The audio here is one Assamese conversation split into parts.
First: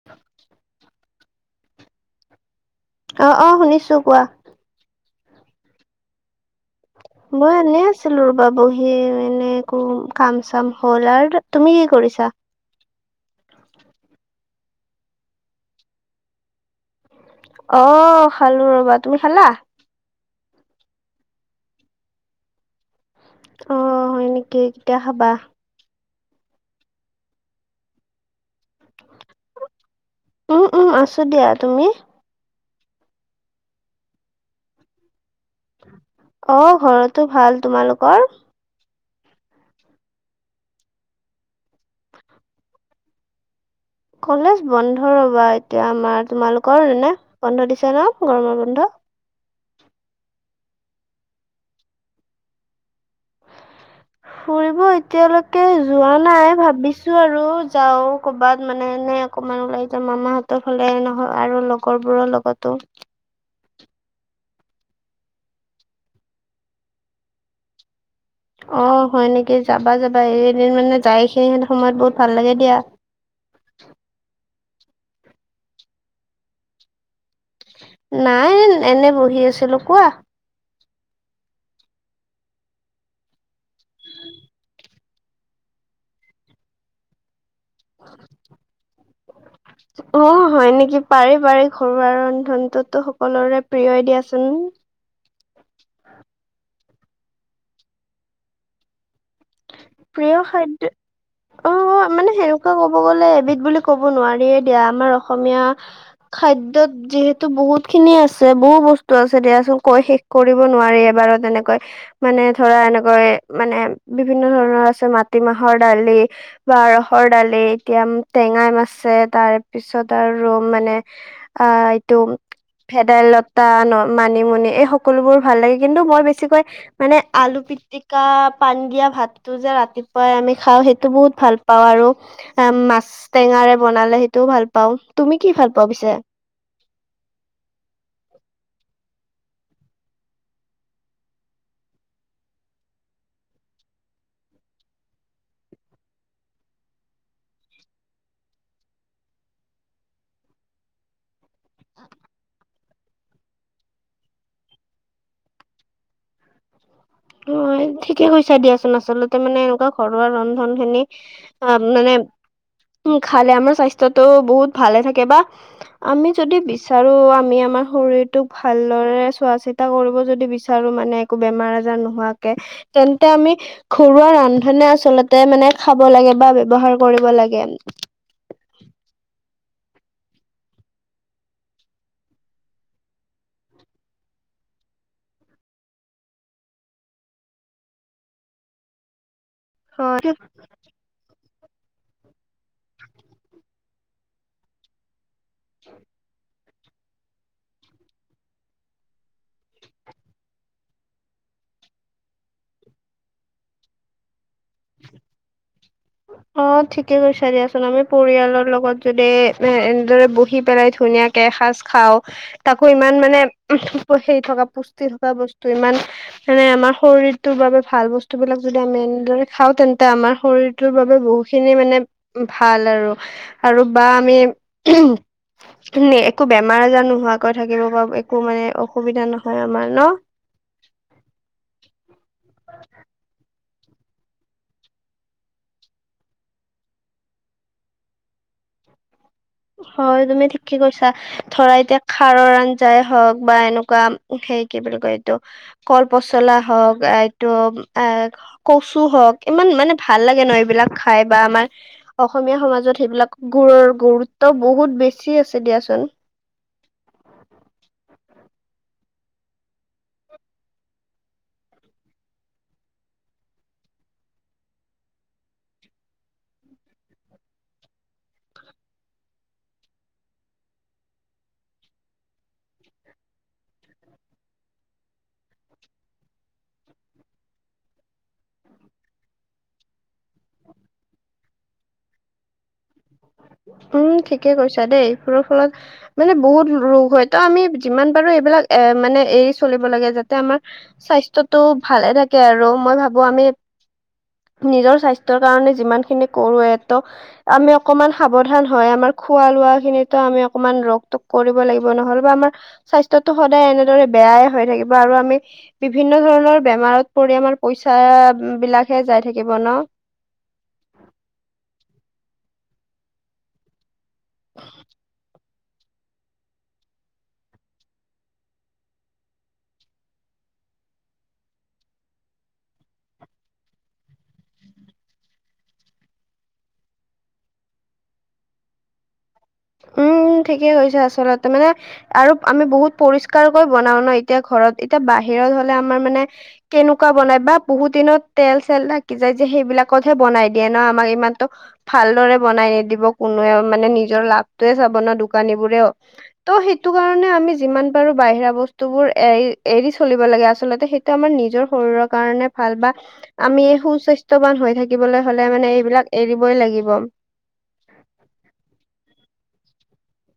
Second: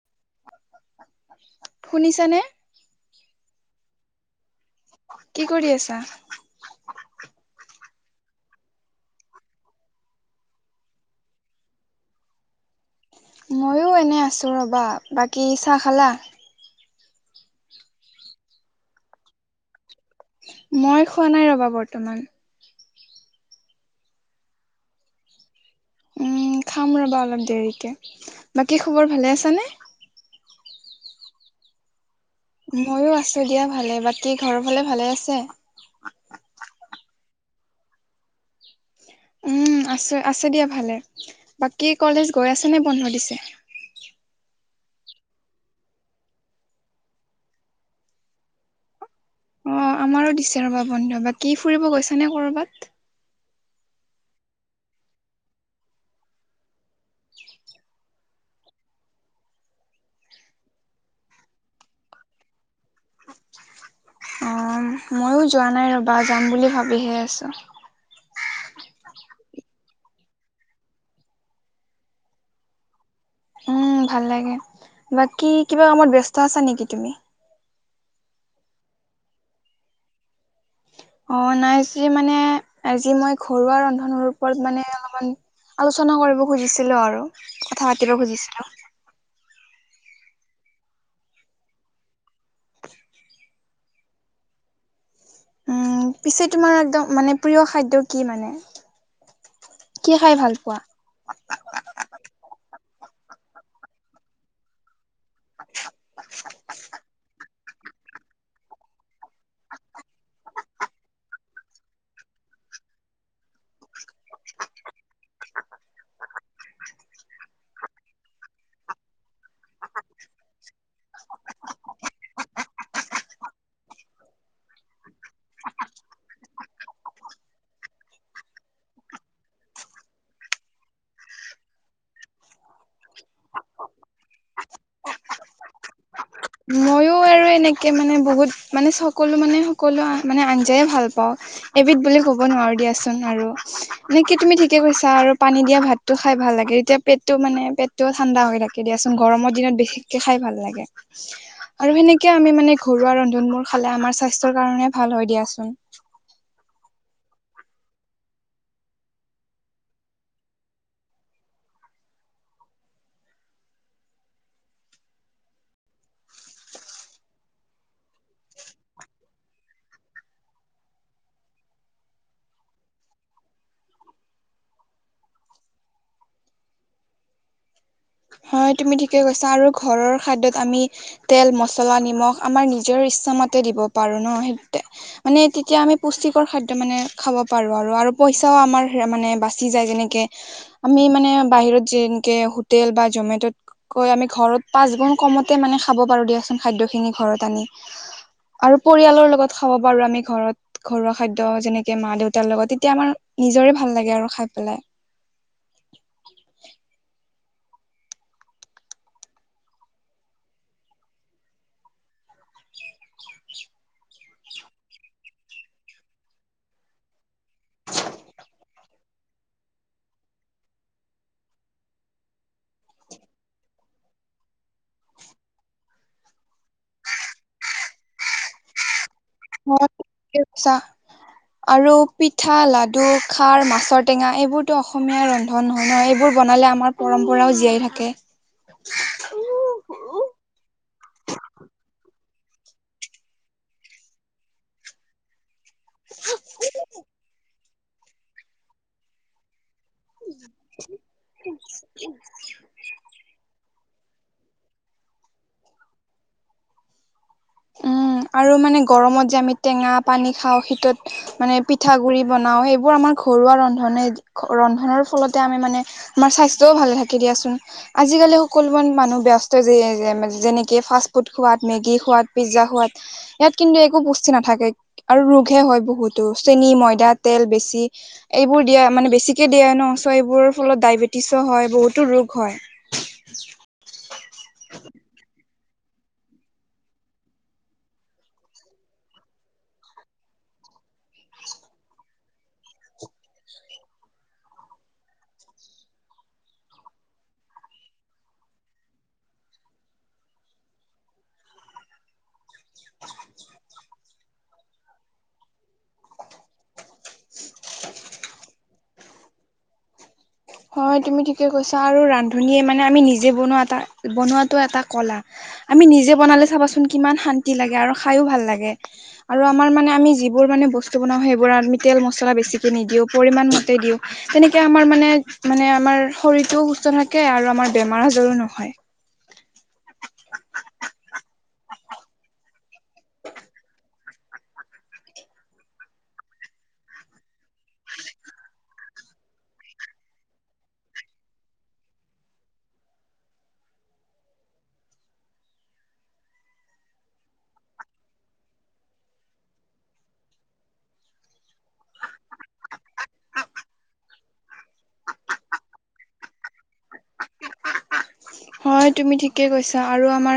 [inaudible] শুনিছা নে? অ', অ', শুনিছো কোৱা? কি কৰি আছা? মই এনে আছিলো ৰবা বহি এনেই একো কাম চাম হ'ল আৰ। তুমি কি কৰিছা? ময়ো এনেই আছোঁ ৰ'বা বাকী চাহ খালা? অ, খালো ৰ'বা তুমি খালা? মই খোৱা নাই ৰ'বা বৰ্তমান। অ, হয় নেকি কেতিয়া খাবা? উম, খাম ৰ'বা অলপ দেৰিকে বাকী খবৰ ভালে আছানে? উম-উম আছো দিয়া তুমি? ময়ো আছো দিয়া ভালে, বাকী ঘৰৰ ফালে ভালে আছে? অ, ঘৰতো ভাল তোমালোকৰ? উম, আছে -আছে দিয়া ভালে, বাকী কলেজ গৈ আছে নে বন্ধ দিছে? কলেজ বন্ধ ৰবা এতিয়া আমাৰ তোমালোকৰ এনে বন্ধ দিছে ন' গৰমৰ বন্ধ? অ আমাৰো দিছে ৰ'বা বন্ধ বাকি ফুৰিব গৈছা নে ক'ৰবাত? ফুৰিব এতিয়ালৈকে যোৱা নাই ভাবিছোঁ আৰু যাও ক'বাত মানে এনে অকমান ওলাই যাম মামাহঁতৰ ফালে নহয় আৰু লগৰ বোৰৰ লগতো। অ, উম, ময়ো যোৱা নাই ৰ'বা যাম বুলি ভাবিহে আছোঁ। অ, হয় নেকি যাবা-যাবা এইকেইদিন মানে যায় এইসিনিহেন সময়ত বহুত ভাল লাগে দিয়া। উম, ভাল লাগে, বাকী কিবা কামত ব্যস্ত আছা নেকি তুমি? নাই এল এনে বহি আছিলোঁ কোৱা? অ, নাই একচুলি মানে আজি মই ঘৰুৱা ৰন্ধনৰ ওপৰত মানে অলমান আলোচনা কৰিব খুজিছিলোঁ আৰু কথা পাতিব খুজিছিলোঁ। অ, হয় নেকি? পাৰি -পাৰি ঘৰুৱা ৰন্ধনটোতো সকলোৰে প্ৰিয়ই দিয়াচোন। উম, পিছে তোমাৰ একদম মানে প্ৰিয় খাদ্য কি মানে? কি খাই প্ৰিয় ভাল পোৱা খাদ্য অ, মানে সেনেকুৱা ক'ব গ'লে এবিধ বুলি ক'ব নোৱাৰিয়ে দিয়া আমাৰ অসমীয়া খাদ্যত যিহেতু বহুত খিনি আছে বহু বস্তু আছে দিয়াচোন কৈ শেষ কৰিব নোৱাৰি এবাৰ তেনেকৈ মানে ধৰা এনেকৈ মানে বিভিন্ন ধৰণৰ আছে মাটিমাহৰ দালি বা ৰহৰ দালি এতিয়া টেঙাই মাছে তাৰ পিছত আৰ মানে অ, এইটো ভেদাইলতা ন' মানিমুনি এই সকলোবোৰ ভাল লাগে কিন্তু মই বেছিকৈ মানে আলু পিটিকা, পান দিয়া ভাত টো যে ৰাতিপুৱাই আমি খাওঁ সেইটো বহুত ভাল পাওঁ আৰু অ, মাছ টেঙাৰে বনালে সেইটোও ভাল পাও তুমি কি ভাল পোৱা পিছে? ময়ো আৰু এনেকে মানে বহুত মানে সকলো মানে সকলো মানে আঞ্জাই ভাল পাওঁ এবিধ বুলি ক'ব নোৱাৰো দিয়াচোন আৰু নে কি তুমি ঠিকে কৈছা আৰু পানী দিয়া ভাত ভাতটো খাই ভাল লাগে, তেতিয়া পেটটো মানে পেটটোও ঠাণ্ডা হৈ থাকে দিয়াচোন গৰমৰ দিনত বেছি বেছিকে খাই ভাল লাগে আৰু সেনেকে সেনেকে আমি মানে ঘৰুৱা ৰন্ধনবোৰ খালে আমাৰ স্বাস্থ্যৰ কাৰণে ভাল হয় দিয়াচোন হয় ঠিকে কৈছা দিয়াচোন আচলতে মানে এনেকুৱা ঘৰুৱা ৰন্ধনখিনি অ' মানে উম খালে আমাৰ স্বাস্থ্যতো বহুত ভালে থাকে বা আমি যদি বিচাৰো আমি আমাৰ শৰীৰটোক ভালদৰে চোৱা চিত চোৱা- চিতা কৰিব যদি বিচাৰো মানে একো বেমাৰ আজাৰ নোহোৱাকে তেন্তে আমি ঘৰুৱা ৰন্ধনে আচলতে মানে খাব লাগে বা ব্যৱহাৰ কৰিব লাগে। হয় তুমি ঠিকে কৈছা আৰু ঘৰৰ খাদ্যত আমি তেল, মছলা, নিমখ আমাৰ নিজৰ ইচ্ছামতে দিব পাৰো ন' সেই মানে তেতিয়া আমি পুষ্টিকৰ খাদ্য মানে খাব পাৰোঁ আৰু-আৰু পইচাও আমাৰ মানে বাচি বাচি যায় যেনেকে হয় আমি মানে বাহিৰত যে এনেকে হোটেল বা জমেট'তকৈ আমি ঘৰত পাঁচ গুণ কমতে মানে খাব পাৰোঁ দিয়াচোন। খাদ্য খিনি ঘৰত আনি আৰু পৰিয়ালৰ লগত খাব পাৰোঁ আমি ঘৰত। ঘৰুৱা খাদ্য যেনেকে মা-দেউতাৰ লগত তেতিয়া আমাৰ নিজৰে ভাল লাগে আৰু খাই পেলাই। অ' ঠিকে কৈছা দিয়াচোন আমি পৰিয়ালৰ লগত যদি এ এনেদৰে বহি পেলাই ধুনীয়াকে ধুনীয়াকে এসাজ খাওঁ তাকো ইমান মানে সেই থকা পুষ্টি থকা বস্তু ইমান এনে আমাৰ শৰীৰটোৰ বাবে ভাল বস্তু বিলাক যদি আমি এনেদৰে খাওঁ তেন্তে আমাৰ শৰীৰটোৰ বাবে বহুখিনি মানে ভাল আৰু-আৰু বা আমি [unintelligible] একো বেমাৰ আজাৰ নোহোৱাকৈ থাকিব পাৰোঁ একো মানে অসুবিধা নহয় আমাৰ ন'। চাহ আৰু পিঠা, লাডু, খাৰ, মাছৰ টেঙা এইবোৰতো অসমীয়া ৰন্ধন ৰন্ধন হয় ন' এইবোৰ বনালে আমাৰ পৰম্পৰাও জীয়াই থাকে হয় তুমি ঠিকেই কৈছা। ধৰা এতিয়া খাৰৰ আঞ্জাই হওক বা এনেকুৱা সেই কি বুলি কয় এইটো কল পচলা হওক এইটো এ কচু হওক ইমান মানে ভাল লাগে ন' এইবিলাক খাই বা আমাৰ অসমীয়া সমাজত সেইবিলাক গুৰৰ গৰুত ত বহুত বেছি আছে দিয়াচোন। উম আৰু মানে গৰমত যে আমি টেঙা পানী খাওঁ শীতত মানে পিঠাগুড়ি বনাও সেইবোৰ আমাৰ ঘৰুৱা ৰন্ধনে ৰন্ধনৰ ফলতে আমি মানে আমাৰ স্বাস্থ্যও ভালে থাকে দিয়াচোন। আজিকালি সকলোবোৰ মানুহ ব্যস্ত যে যেনেকে ফাষ্ট ফুড খোৱাত, মেগী খোৱাত পিজ্জা খোৱাত। ইয়াত কিন্তু একো পুষ্টি নাথাকে আৰু ৰোগহে হয় বহুতো চেনি, ময়দা, তেল বেছি এইবোৰ দিয়া মানে বেছিকে দিয়া ন' চ' এইবোৰৰ ফলত ডায়েবেটিছো হয় বহুতো ৰোগ হয়। উম ঠিকে কৈছা দেই এইবোৰৰ ফলত মানে বহুত ৰোগ হয়তো, আমি যিমান পাৰোঁ এইবিলাক এ মানে এৰি চলিব লাগে যাতে আমাৰ স্বাস্থ্যটো ভালে থাকে আৰু মই ভাবো আমি নিজৰ স্বাস্থ্যৰ কাৰণে যিমান খিনি কৰোঁৱেটো আমি অকমান সাৱধান হয়, আমাৰ খোৱা লোৱা খিনিতো আমি অকমান ৰক তক কৰিব লাগিব, নহ'লে বা আমাৰ স্বাস্থ্যটো সদায় এনেদৰে বেয়াই হৈ থাকিব আৰু আমি বিভিন্ন ধৰণৰ বেমাৰত পৰি আমাৰ পইচা বিলাকহে যাই থাকিব ন'? হয় তুমি ঠিকে কৈছা আৰু ৰান্ধনীয়ে মানে আমি নিজে বনোৱা এটা বনোৱাটো এটা কলা। আমি নিজে বনালে চাবাচোন কিমান শান্তি লাগে আৰু খাইও ভাল লাগে। আৰু আমাৰ মানে আমি যিবোৰ মানে বস্তু বনাওঁ সেইবোৰ আমি তেল মছলা বেছিকে নিদিওঁ পৰিমাণ মতে দিওঁ। তেনেকে আমাৰ মানে-মানে আমাৰ শৰীৰটোও সুস্থ থাকে আৰু আমাৰ বেমাৰ আজাৰো নহয়। উম ঠিকেই হৈছে আচলতে মানে আৰু আমি বহুত পৰিস্কাৰকৈ বনাও ন এতিয়া ঘৰত এতিয়া বাহিৰত হ'লে আমাৰ মানে কেনেকুৱা বনাই বা বহুত দিনত তেল চেল থাকি যায় যে সেইবিলাকতহে বনাই দিয়ে ন। আমাক ইমান তো ভালদৰে বনাই নিদিব কোনোৱেও মানে নিজৰ লাভটোৱে চাব ন দোকানীবোৰেও। ত' সেইটো কাৰণে আমি যিমান পাৰোঁ বাহিৰা বস্তুবোৰ এ এৰি চলিব লাগে, আচলতে সেই টো আমাৰ নিজৰ শৰীৰৰ কাৰণে ভাল বা আমি সু স্বাস্থ্যৱান হৈ থাকিবলৈ হ'লে মানে এইবিলাক এৰিবই লাগিব। হয় তুমি ঠিকেই কৈছা আৰু আমাৰ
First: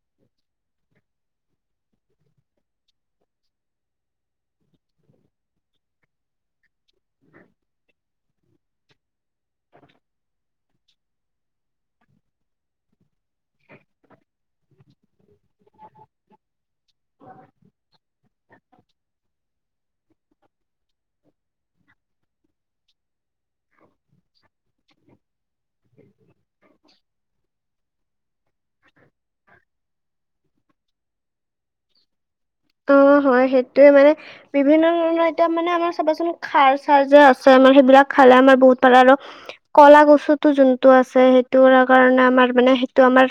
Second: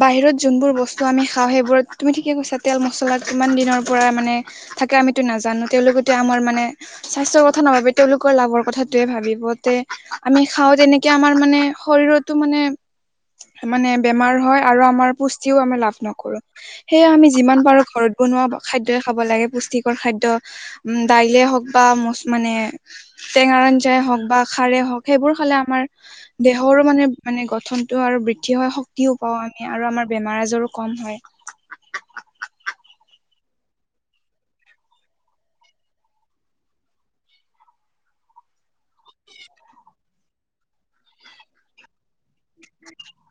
বাহিৰত যোনবোৰ বস্তু আমি খাওঁ সেইবোৰত তুমি ঠিকে কৈছা তেল মছলা কিমান দিনৰ পৰা মানে থাকে আমিতো নাজানো। তেওঁলোকেটো আমাৰ মানে স্বাস্থ্যৰ কথা নাভাবে তেওঁলোকৰ লাভৰ কথাটোয়ে ভাবি লগতে আমি খাওঁ তেনেকে আমাৰ মানে শৰীৰত তো মানে মানে বেমাৰ হয় আৰু আমাৰ পু টিও আমি লাভ নকৰোঁ, সেয়ে আমি যিমান পাৰোঁ ঘৰত বনোৱা খাদ্যয় খাব লাগে পুষ্টি কৰ খাদ্য উম দাইলে হওঁক বা মোচ মানে টেঙাৰ আঞ্জাই হওঁক বা খাৰে হওঁক সেইবোৰ খালে আমাৰ দেহৰো মানে মানে গঠনটো আৰু বৃদ্ধি হয় শক্তিও পাওঁ আমি আৰু আমাৰ বেমাৰ আজাৰো কম হয়। [inaudible] অ হয় সেইটোয়ে মানে বিভিন্ন ধৰণৰ এতিয়া মানে আমাৰ চাবাচোন খাৰ চাৰ যে আছে আমাৰ সেইবিলাক খালে আমাৰ বহুত পাল আৰু কলা গছুতো যোনটো আছে সেইটো কাৰণে আমাৰ মানে সেইটো আমাৰ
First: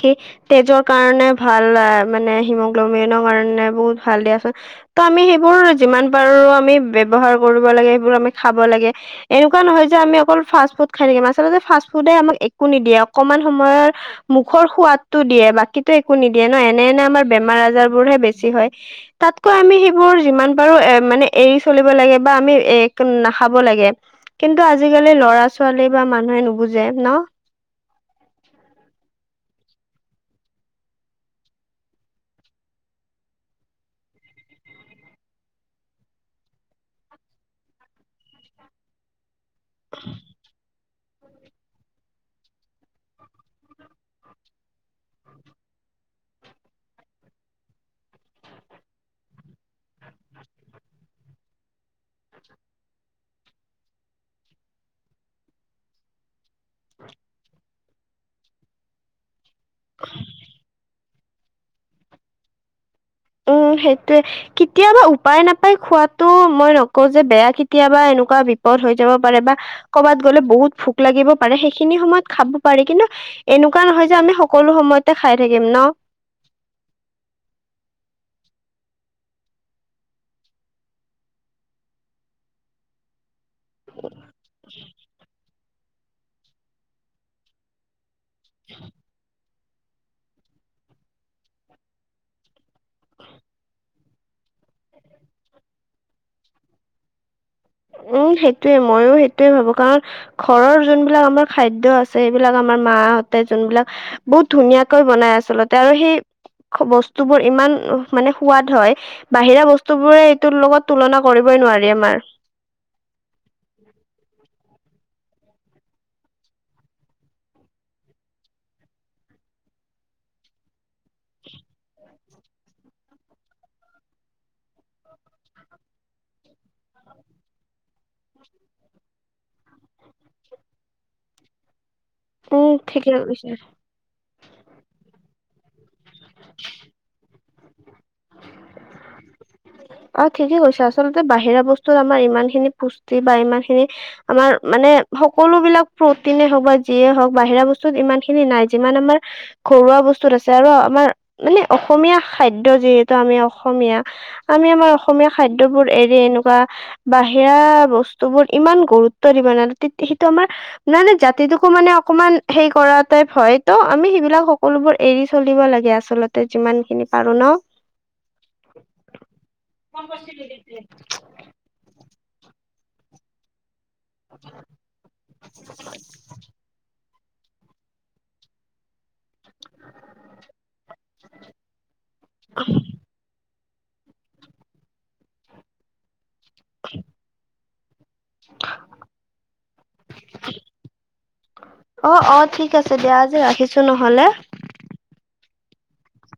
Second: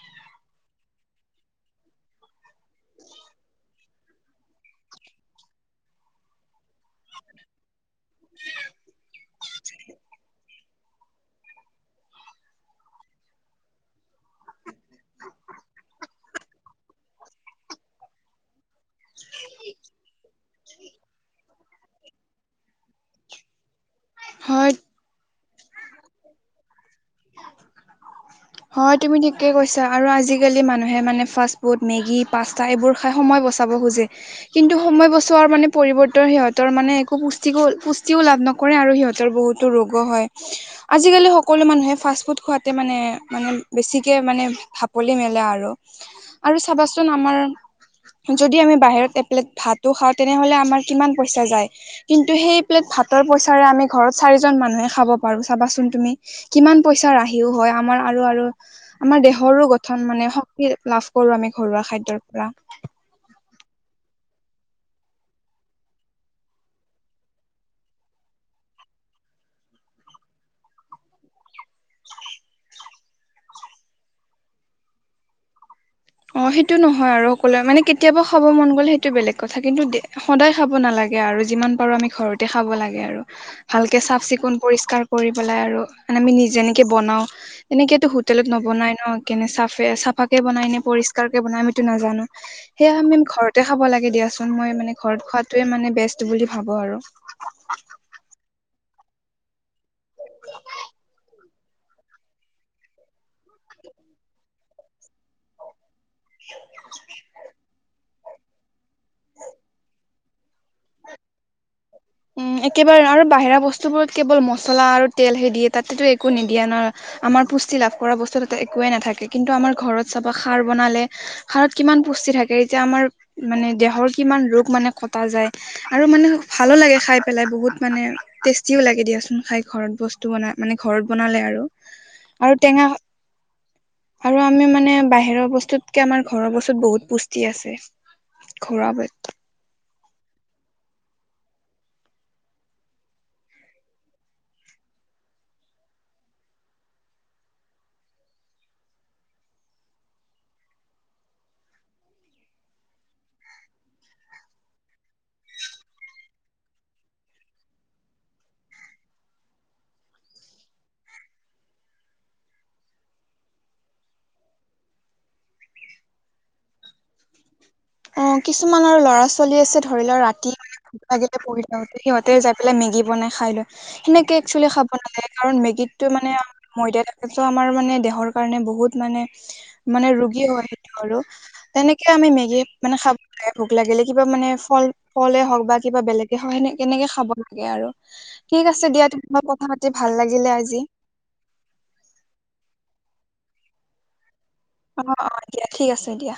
কি তেজৰ কাৰণে ভাল মানে হিম গ্লোমেইনৰ কাৰণে বহুত ভাল দিয়াছোন ত আমি সেইবোৰ যিমান পাৰো আমি ব্যৱহাৰ কৰিব লাগে সেইবোৰ আমি খাব লাগে। এনেকুৱা নহয় যে আমি অকল ফাষ্ট ফুড খাই থাকিম, আচলতে ফাষ্ট ফুডে আমাক একো নিদিয়ে অকণমান সময়ৰ মুখৰ সোৱাদটো দিয়ে বাকী একো নিদিয়ে ন এনেই এনে আমাৰ বেমাৰ আজাৰ বোৰ হে বেছি হয়, তাতকৈ আমি সেইবোৰ বাৰু এ মানে এৰি চলিব লাগে বা আমি নাখাব লাগে কিন্তু হয় আজি আজিকালি ল'ৰা ছোৱালী বা মানুহে নুবুজে ন হয় তুমি ঠিকে কৈছা আৰু আজিকালি মানুহে মানে ফাষ্টফুড মেগী পা তাই এইবোৰ খায় সময় বচাব খোজে। কিন্তু সময় বছোৱাৰ মানে পৰিৱৰ্তন সিহঁতৰ মানে একো পুষ্টিকো পুষ্টিও লাভ নকৰে, আৰু সিহঁতৰ বহুত ৰোগ হয় আজিকালি সকলো মানুহে ফাষ্ট ফুড খুৱাতে মানে মানে বেছিকে মানে ঢাপলি মেলে আৰু, আৰু চাবাচোন আমাৰ যদি আমি বাহিৰত এপেলেট ভাতো খাওঁ, তেনেহলে আমাৰ কিমান পইচা যায়। কিন্তু সেই প্লেট ভাতৰ পইচাৰে আমি ঘৰত চাৰিজন মানুহে খাব পাৰোঁ চাবাচোন তুমি। কিমান পইচাৰ ৰাহিও হয় আমাৰ আৰু আৰু আমাৰ দেহৰো গঠন মানে শক্তি লাভ কৰোঁ আমি ঘৰুৱা খাদ্যৰ পৰা। উম সেইটোৱে। কেতিয়াবা উপায় নাপাই খোৱাতো মই নকওঁ যে বেয়া কেতিয়াবা এনেকুৱা বিপদ হৈ যাব পাৰে বা কৰ'বাত গ'লে বহুত ভোক লাগিব পাৰে সেইখিনি সময়ত খাব পাৰে। কিন্তু এনেকুৱা নহয় যে আমি সকলো সময়তে খাই থাকিম ন? অঁ সেইটো নহয় আৰু সকলোৱে মানে কেতিয়াবা খাব মন গ'লে সেইটো বেলেগ কথা কিন্তু দে সদায় খাব নালাগে আৰু যিমান পাৰোঁ আমি ঘৰতে খাব লাগে আৰু। ভালকে চাফ চিকুন পৰিস্কাৰ কৰি পেলাই আৰু মানে আমি নিজে যেনেকে বনাও তেনেকেটো হো হোটেলত নবনাই ন কেনে চাফে চাফাকে বনাই নে পৰিস্কাৰকে বনাই আমিটো নাজানো। সেয়ে আমি ঘৰতে খাব লাগে দিয়াচোন মই মানে ঘৰত খোৱাটোয়ে মানে বেষ্ট বুলি ভাবোঁ আৰু। উম সেইটোৱে ময়ো সেইটোৱে ভাবোঁ কাৰণ ঘৰৰ যোনবিলাক আমাৰ খাদ্য আছে সেইবিলাক আমাৰ মাহঁতে যোনবিলাক বহুত ধুনীয়াকৈ বনাই আচলতে আৰু সেই বস্তুবোৰ ইমান মানে সোৱাদ হয় বাহিৰা বস্তু বোৰে এইটোৰ লগত তুলনা কৰিবই নোৱাৰি আমাৰ। উম একেবাৰে আৰু বাহিৰা বস্তুবোৰত কেৱল মছলা আৰু তেল হে দিয়ে তাতেটো একো নিদিয়ে ন? আমাৰ পুষ্টি লাভ কৰা বস্তুতোতে একোৱে নাথাকে কিন্তু আমাৰ ঘৰত চাবা খাৰ বনালে', খাৰত কিমান পুষ্টি থাকে', এতিয়া আমাৰ, মানে দেহৰ কিমান ৰোগ মানে কটা যায় আৰু মানে ভালো লাগে', খাই পেলাই বহুত মানে টেষ্টিও লাগে দিয়াচোন খাই ঘৰত বস্তু বনাই মানে ঘৰত বনালে আৰু', আৰু উম টেঙা', ঠিকে কৈছে আৰু আমি মানে বাহিৰৰ বস্তুতকে আমাৰ ঘৰৰ বস্তুত বহুত পুষ্টি আছে', ঘৰুৱাবোৰে', অ', ঠিকেই কৈছে আচলতে বাহিৰা বস্তুত আমাৰ ইমান খিনি পুষ্টি বা ইমান খিনি', আমাৰ মানে সকলোবিলাক প্ৰটিনে হওঁক বা যিয়ে হওঁক, বাহিৰা বস্তুত ইমান খিনি নাই যিমান আমাৰ', ঘৰুৱা বস্তুত আছে আৰু আমাৰ, মানে অসমীয়া খাদ্য যিহেতু আমি অসমীয়া', আমি আমাৰ অসমীয়া খাদ্যবোৰ এৰি এনেকুৱা', বাহিৰা বস্তু বোৰ ইমান গুৰুত্ব দিব নালাগে তেতিয়া সেইটো আমাৰ', মানে জাতিটোকো মানে অকমান হেই কৰা টাইপ হয় ত' আমি সেইবিলাক সকলোবোৰ এৰি চলিব লাগে আ', আচলতে যিমান খিনি পাৰোঁ ন', অ', কিছুমান আৰু ল'ৰা - ছোৱালী আছে ধৰি লওঁ ৰাতি লাগিলে পঢ়ি থাক', সিহঁতে যাই পেলাই মেগী বনাই খাই লৈ, সেনেকে একচুৱেলি খাব নালাগে কাৰণ মেগীটো মানে', ময়দা এইটো আমাৰ মানে দেহৰ কাৰণে বহুত মানে', মানে ৰোগী হয় সেইটো আৰু তেনেকে আমি মেগী', এই ভোক লাগিলে কিবা মানে ফল, ফলে হওঁক বা কিবা বেলেগে হওঁক সেনেকে কেনেকে খাব লাগে আৰু', ঠিক আছে দিয়া তুমি মই কথা পাতি ভাল লাগিলে আজি', অ', - অ', ঠিক আছে দিয়া আজি ৰাখিছোঁ নহ'লে', অ', - অ', দিয়া ঠিক আছে দিয়া।